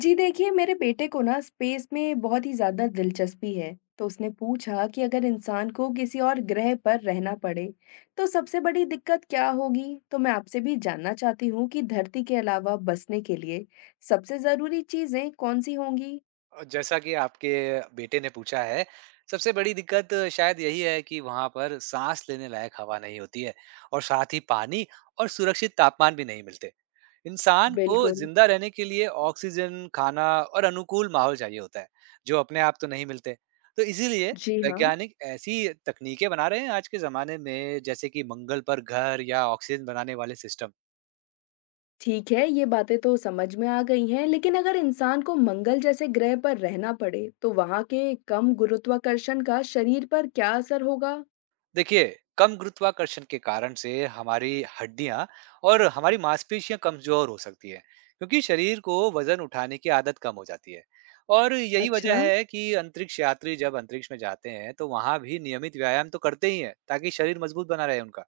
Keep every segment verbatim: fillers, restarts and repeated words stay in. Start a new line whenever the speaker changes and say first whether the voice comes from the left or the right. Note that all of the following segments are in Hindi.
left: जी देखिए, मेरे बेटे को ना स्पेस में बहुत ही ज़्यादा दिलचस्पी है, तो उसने पूछा कि अगर इंसान को किसी और ग्रह पर रहना पड़े, तो सबसे बड़ी दिक्कत क्या होगी? तो मैं आपसे भी जानना चाहती हूँ कि धरती के अलावा बसने के लिए सबसे ज़रूरी चीज़ें कौन सी होंगी?
right: और जैसा कि आपके बेटे ने पूछा है, सबसे बड़ी दिक्कत शायद यही है कि वहाँ पर साँस लेने लायक हवा नहीं होती है और साथ ही पानी और सुरक्षित तापमान भी नहीं मिलते। इंसान को
left: बिल्कुल।
right: ज़िंदा रहने के लिए ऑक्सीजन, खाना और अनुकूल माहौल चाहिए होता है, जो अपने आप तो नहीं मिलते। तो इसीलिए
left: जी हाँ।
right: वैज्ञानिक ऐसी तकनीकें बना रहे हैं आज के ज़माने में, जैसे कि मंगल पर घर या ऑक्सीजन बनाने वाले सिस्टम।
left: ठीक है, ये बातें तो समझ में आ गई हैं, लेकिन अगर इंसान को मंगल जैसे ग्रह पर रहना पड़े, तो वहाँ के कम गुरुत्वाकर्षण का शरीर पर क्या असर होगा?
right: देखिए, कम गुरुत्वाकर्षण के कारण से हमारी हड्डियां और हमारी मांसपेशियां कमजोर हो सकती है, क्योंकि शरीर को वजन उठाने की आदत कम हो जाती है। और यही वजह
left: अच्छा।
right: है कि अंतरिक्ष यात्री जब अंतरिक्ष में जाते हैं, तो वहां भी नियमित व्यायाम तो करते ही हैं, ताकि शरीर मजबूत बना रहे उनका।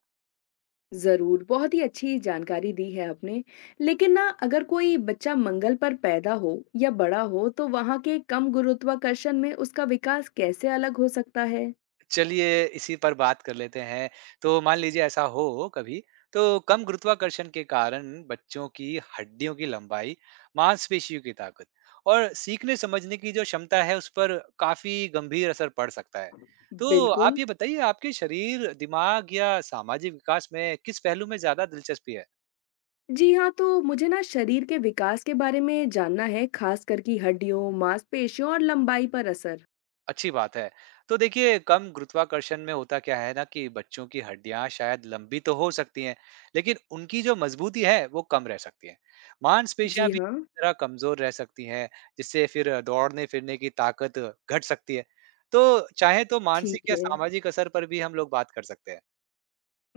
left: जरूर बहुत ही अच्छी जानकारी दी है आपने। लेकिन ना अगर कोई बच्चा मंगल पर पैदा हो या बड़ा हो तो वहां के कम गुरुत्वाकर्षण में उसका विकास कैसे अलग हो सकता है?
right: चलिए इसी पर बात कर लेते हैं। तो मान लीजिए ऐसा हो कभी, तो कम गुरुत्वाकर्षण के कारण बच्चों की हड्डियों की लंबाई, मांसपेशियों की ताकत और सीखने समझने की जो क्षमता है, उस पर काफ़ी गंभीर असर पड़ सकता है। तो आप
left: बिल्कुल।
right: ये बताइए, आपके शरीर, दिमाग या सामाजिक विकास में किस पहलू में ज़्यादा दिलचस्पी है?
left: जी हाँ, तो मुझे ना शरीर के विकास के बारे में जानना है, खास करके हड्डियों, मांसपेशियों और लंबाई पर असर।
right: अच्छी बात है। तो देखिए, कम गुरुत्वाकर्षण में होता क्या है ना, कि बच्चों की हड्डियां शायद लंबी तो हो सकती हैं, लेकिन उनकी जो मजबूती है वो कम रह सकती है। मांसपेशियां
left: जी
right: भी
left: हाँ।
right: इस तरह कमजोर रह सकती हैं, जिससे फिर दौड़ने फिरने की ताकत घट सकती है। तो चाहे तो मानसिक
left: ठीक
right: या
left: है,
right: सामाजिक असर पर भी हम लोग बात कर सकते हैं।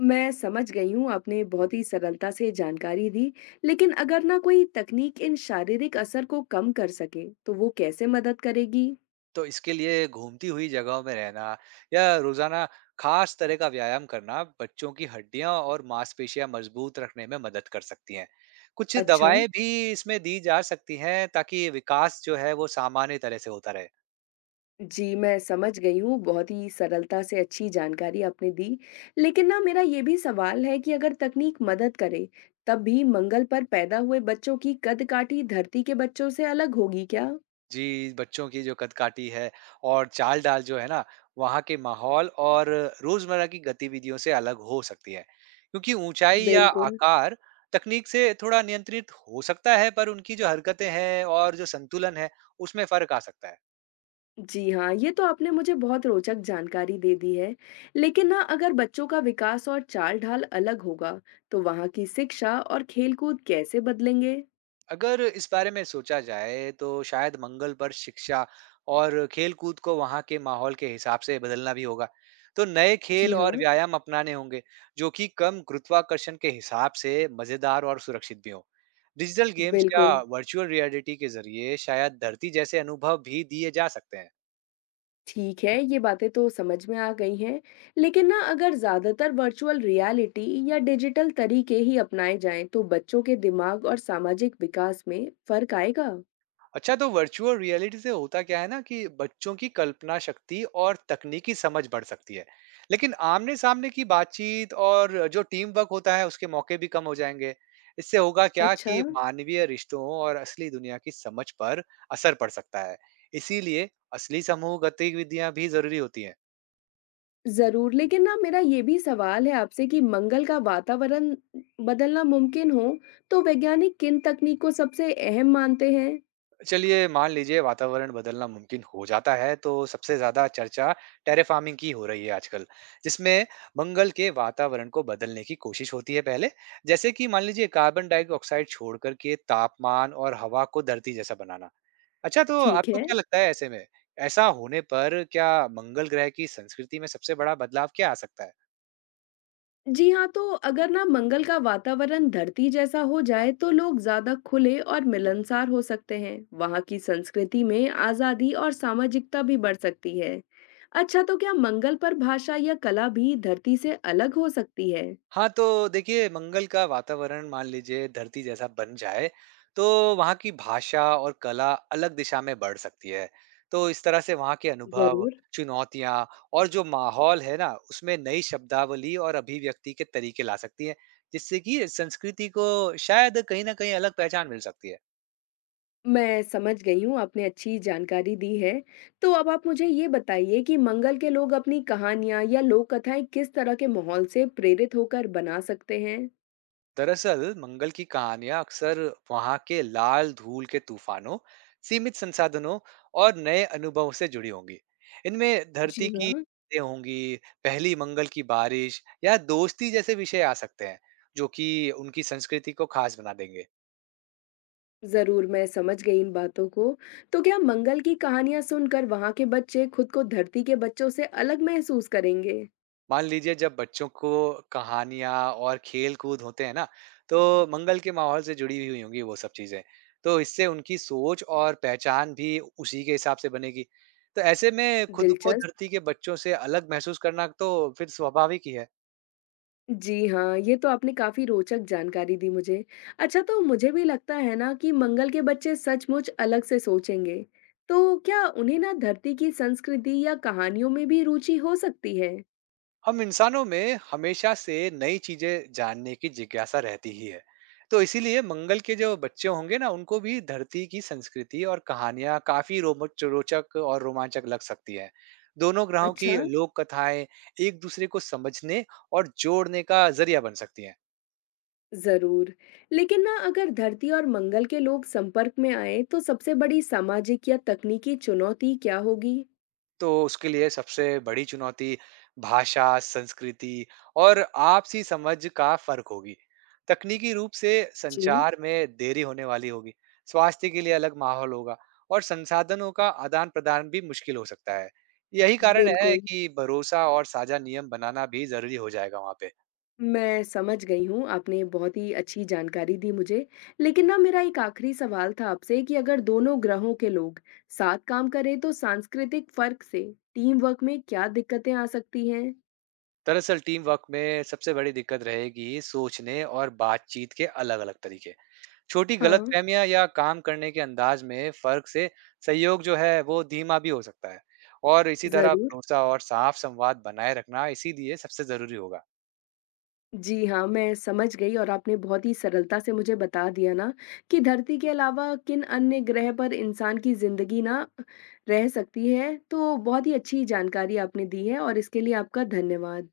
left: मैं समझ गई हूँ, आपने बहुत ही सरलता से जानकारी दी। लेकिन अगर ना कोई तकनीक इन शारीरिक असर को कम कर सके तो वो कैसे मदद करेगी?
right: तो इसके लिए घूमती हुई जगहों में रहना या रोजाना खास तरह का व्यायाम करना बच्चों की हड्डियां और मांसपेशियां मजबूत रखने में मदद कर सकती हैं। कुछ
left: अच्छा।
right: दवाएं भी इसमें दी जा सकती हैं, ताकि विकास जो है वो सामान्य तरह से होता रहे।
left: जी, मैं समझ गई हूँ, बहुत ही सरलता से अच्छी जानकारी आपने दी। लेकिन ना मेरा ये भी सवाल है कि अगर तकनीक मदद करे, तब भी मंगल पर पैदा हुए बच्चों की कदकाठी धरती के बच्चों से अलग होगी क्या?
right: जी, बच्चों की जो कदकाठी है और चाल-ढाल जो है ना, वहाँ के माहौल और रोज़मर्रा की गतिविधियों से अलग हो सकती है। क्योंकि ऊँचाई या
left: बिल्कुल।
right: आकार तकनीक से थोड़ा नियंत्रित हो सकता है, पर उनकी जो हरकतें हैं और जो संतुलन है, उसमें फ़र्क आ सकता है।
left: जी हाँ, ये तो आपने मुझे बहुत रोचक जानकारी दे दी है। लेकिन ना अगर बच्चों का विकास और चाल-ढाल अलग होगा, तो वहाँ की शिक्षा और खेलकूद कैसे बदलेंगे?
right: अगर इस बारे में सोचा जाए, तो शायद मंगल पर शिक्षा और खेलकूद को वहाँ के माहौल के हिसाब से बदलना भी होगा। तो नए खेल
left: जी
right: और
left: हाँ।
right: व्यायाम अपनाने होंगे, जो कि कम गुरुत्वाकर्षण के हिसाब से मजेदार और सुरक्षित भी हों। डिजिटल गेम्स या
left: बिल्कुल।
right: वर्चुअल रियलिटी के जरिए शायद धरती जैसे अनुभव भी दिए जा सकते हैं।
left: ठीक है, ये बातें तो समझ में आ गई हैं, लेकिन ना अगर ज़्यादातर वर्चुअल रियलिटी या डिजिटल तरीके ही अपनाए जाएँ, तो बच्चों के दिमाग और सामाजिक विकास में फ़र्क आएगा?
right: अच्छा, तो वर्चुअल रियलिटी से होता क्या है ना, कि बच्चों की कल्पना शक्ति और तकनीकी समझ बढ़ सकती है, लेकिन आमने सामने की बातचीत और जो टीम वर्क होता है, उसके मौके भी कम हो जाएंगे। इससे होगा क्या,
left: अच्छा।
right: कि मानवीय रिश्तों और असली दुनिया की समझ पर असर पड़ सकता है। इसीलिए असली समूह गतिविधियां भी जरूरी होती हैं।
left: ज़रूर, लेकिन ना मेरा ये भी सवाल है आपसे कि मंगल का वातावरण बदलना मुमकिन हो, तो वैज्ञानिक किन तकनीक को सबसे अहम मानते हैं?
right: चलिए मान लीजिए वातावरण बदलना मुमकिन हो जाता है, तो सबसे ज्यादा चर्चा टेरेफार्मिंग की हो रही है आजकल, जिसमें मंगल के वातावरण को बदलने की कोशिश होती है पहले। जैसे कि मान लीजिए कार्बन डाइऑक्साइड छोड़ करके तापमान और हवा को धरती जैसा बनाना। अच्छा, तो
left: ठीक
right: आपको
left: है।
right: क्या लगता है, ऐसे में ऐसा होने पर क्या मंगल ग्रह की संस्कृति में सबसे बड़ा बदलाव क्या आ सकता है?
left: जी हाँ, तो अगर ना मंगल का वातावरण धरती जैसा हो जाए तो लोग ज्यादा खुले और मिलनसार हो सकते हैं। वहाँ की संस्कृति में आजादी और सामाजिकता भी बढ़ सकती है। अच्छा, तो क्या मंगल पर भाषा या कला भी धरती से अलग हो सकती है?
right: हाँ, तो देखिए, मंगल का वातावरण मान लीजिए धरती जैसा बन जाए, तो वहाँ की भाषा और कला अलग दिशा में बढ़ सकती है। तो इस तरह से वहाँ के अनुभव,
left: जरूर।
right: चुनौतियाँ और जो माहौल है ना, उसमें नई शब्दावली और अभिव्यक्ति के तरीके ला सकती है, जिससे कि संस्कृति को शायद कहीं न कहीं अलग पहचान मिल सकती है।
left: मैं समझ गई हूँ, आपने अच्छी जानकारी दी है। तो अब आप मुझे ये बताइए कि मंगल के लोग अपनी कहानियां या लोक कथाएं किस तरह के माहौल से प्रेरित होकर बना सकते हैं?
right: दरअसल मंगल की कहानियां अक्सर वहां के लाल धूल के तूफानों, सीमित संसाधनों और नए अनुभवों से जुड़ी होंगी। इनमें धरती
left: जी
right: की
left: हाँ।
right: चीजें होंगी, पहली मंगल की बारिश या दोस्ती जैसे विषय आ सकते हैं, जो कि उनकी संस्कृति को खास बना देंगे।
left: ज़रूर, मैं समझ गई इन बातों को। तो क्या मंगल की कहानियाँ सुनकर वहाँ के बच्चे खुद को धरती के बच्चों से अलग महसूस करेंगे?
right: मान लीजिए जब बच्चों को कहानियाँ और खेल-कूद होते हैं ना, तो मंगल के माहौल से जुड़ी हुई होंगी वो सब चीज़ें। तो इससे उनकी सोच और पहचान भी उसी के हिसाब से बनेगी। तो ऐसे में खुद को
left: दिलचस्प।
right: धरती के बच्चों से अलग महसूस करना तो फिर स्वाभाविक ही है।
left: जी हाँ, ये तो आपने काफ़ी रोचक जानकारी दी मुझे। अच्छा, तो मुझे भी लगता है ना कि मंगल के बच्चे सचमुच अलग से सोचेंगे। तो क्या उन्हें ना धरती की संस्कृति या कहानियों में भी रुचि हो सकती है?
right: हम इंसानों में हमेशा से नई चीजें जानने की जिज्ञासा रहती ही है। तो इसीलिए मंगल के जो बच्चे होंगे ना, उनको भी धरती की संस्कृति और कहानियां काफी रोमच रोचक और रोमांचक लग सकती है। दोनों ग्रहों
left: अच्छा।
right: की लोक कथाएं एक दूसरे को समझने और जोड़ने का जरिया बन सकती हैं।
left: ज़रूर। लेकिन ना अगर धरती और मंगल के लोग संपर्क में आएँ तो सबसे बड़ी सामाजिक या तकनीकी चुनौती क्या होगी?
right: तो उसके लिए सबसे बड़ी चुनौती भाषा, संस्कृति और आपसी समझ का फर्क होगी। तकनीकी रूप से
left: जी।
right: संचार में देरी होने वाली होगी, स्वास्थ्य के लिए अलग माहौल होगा और संसाधनों का आदान-प्रदान भी मुश्किल हो सकता है। यही कारण है
left: बिल्कुल।
right: कि भरोसा और साझा नियम बनाना भी ज़रूरी हो जाएगा वहाँ पे।
left: मैं समझ गई हूँ, आपने बहुत ही अच्छी जानकारी दी मुझे। लेकिन ना मेरा एक आखिरी सवाल था आपसे कि अगर दोनों ग्रहों के लोग साथ काम करें तो सांस्कृतिक फ़र्क से टीम वर्क में क्या दिक्कतें आ सकती हैं?
right: दरअसल टीम वर्क में सबसे बड़ी दिक्कत रहेगी सोचने और बातचीत के अलग-अलग तरीके। छोटी
left: हाँ।
right: गलतफहमियां या काम करने के अंदाज में फर्क से सहयोग जो है वो धीमा भी हो सकता है। और इसी तरह
left: ज़रूर।
right: भरोसा और साफ संवाद बनाए रखना इसीलिए सबसे जरूरी होगा।
left: जी हाँ, मैं समझ गई और आपने बहुत ही सरलता से मुझे बता दिया ना कि धरती के अलावा किन अन्य ग्रह पर इंसान की ज़िंदगी ना रह सकती है, तो बहुत ही अच्छी जानकारी आपने दी है और इसके लिए आपका धन्यवाद।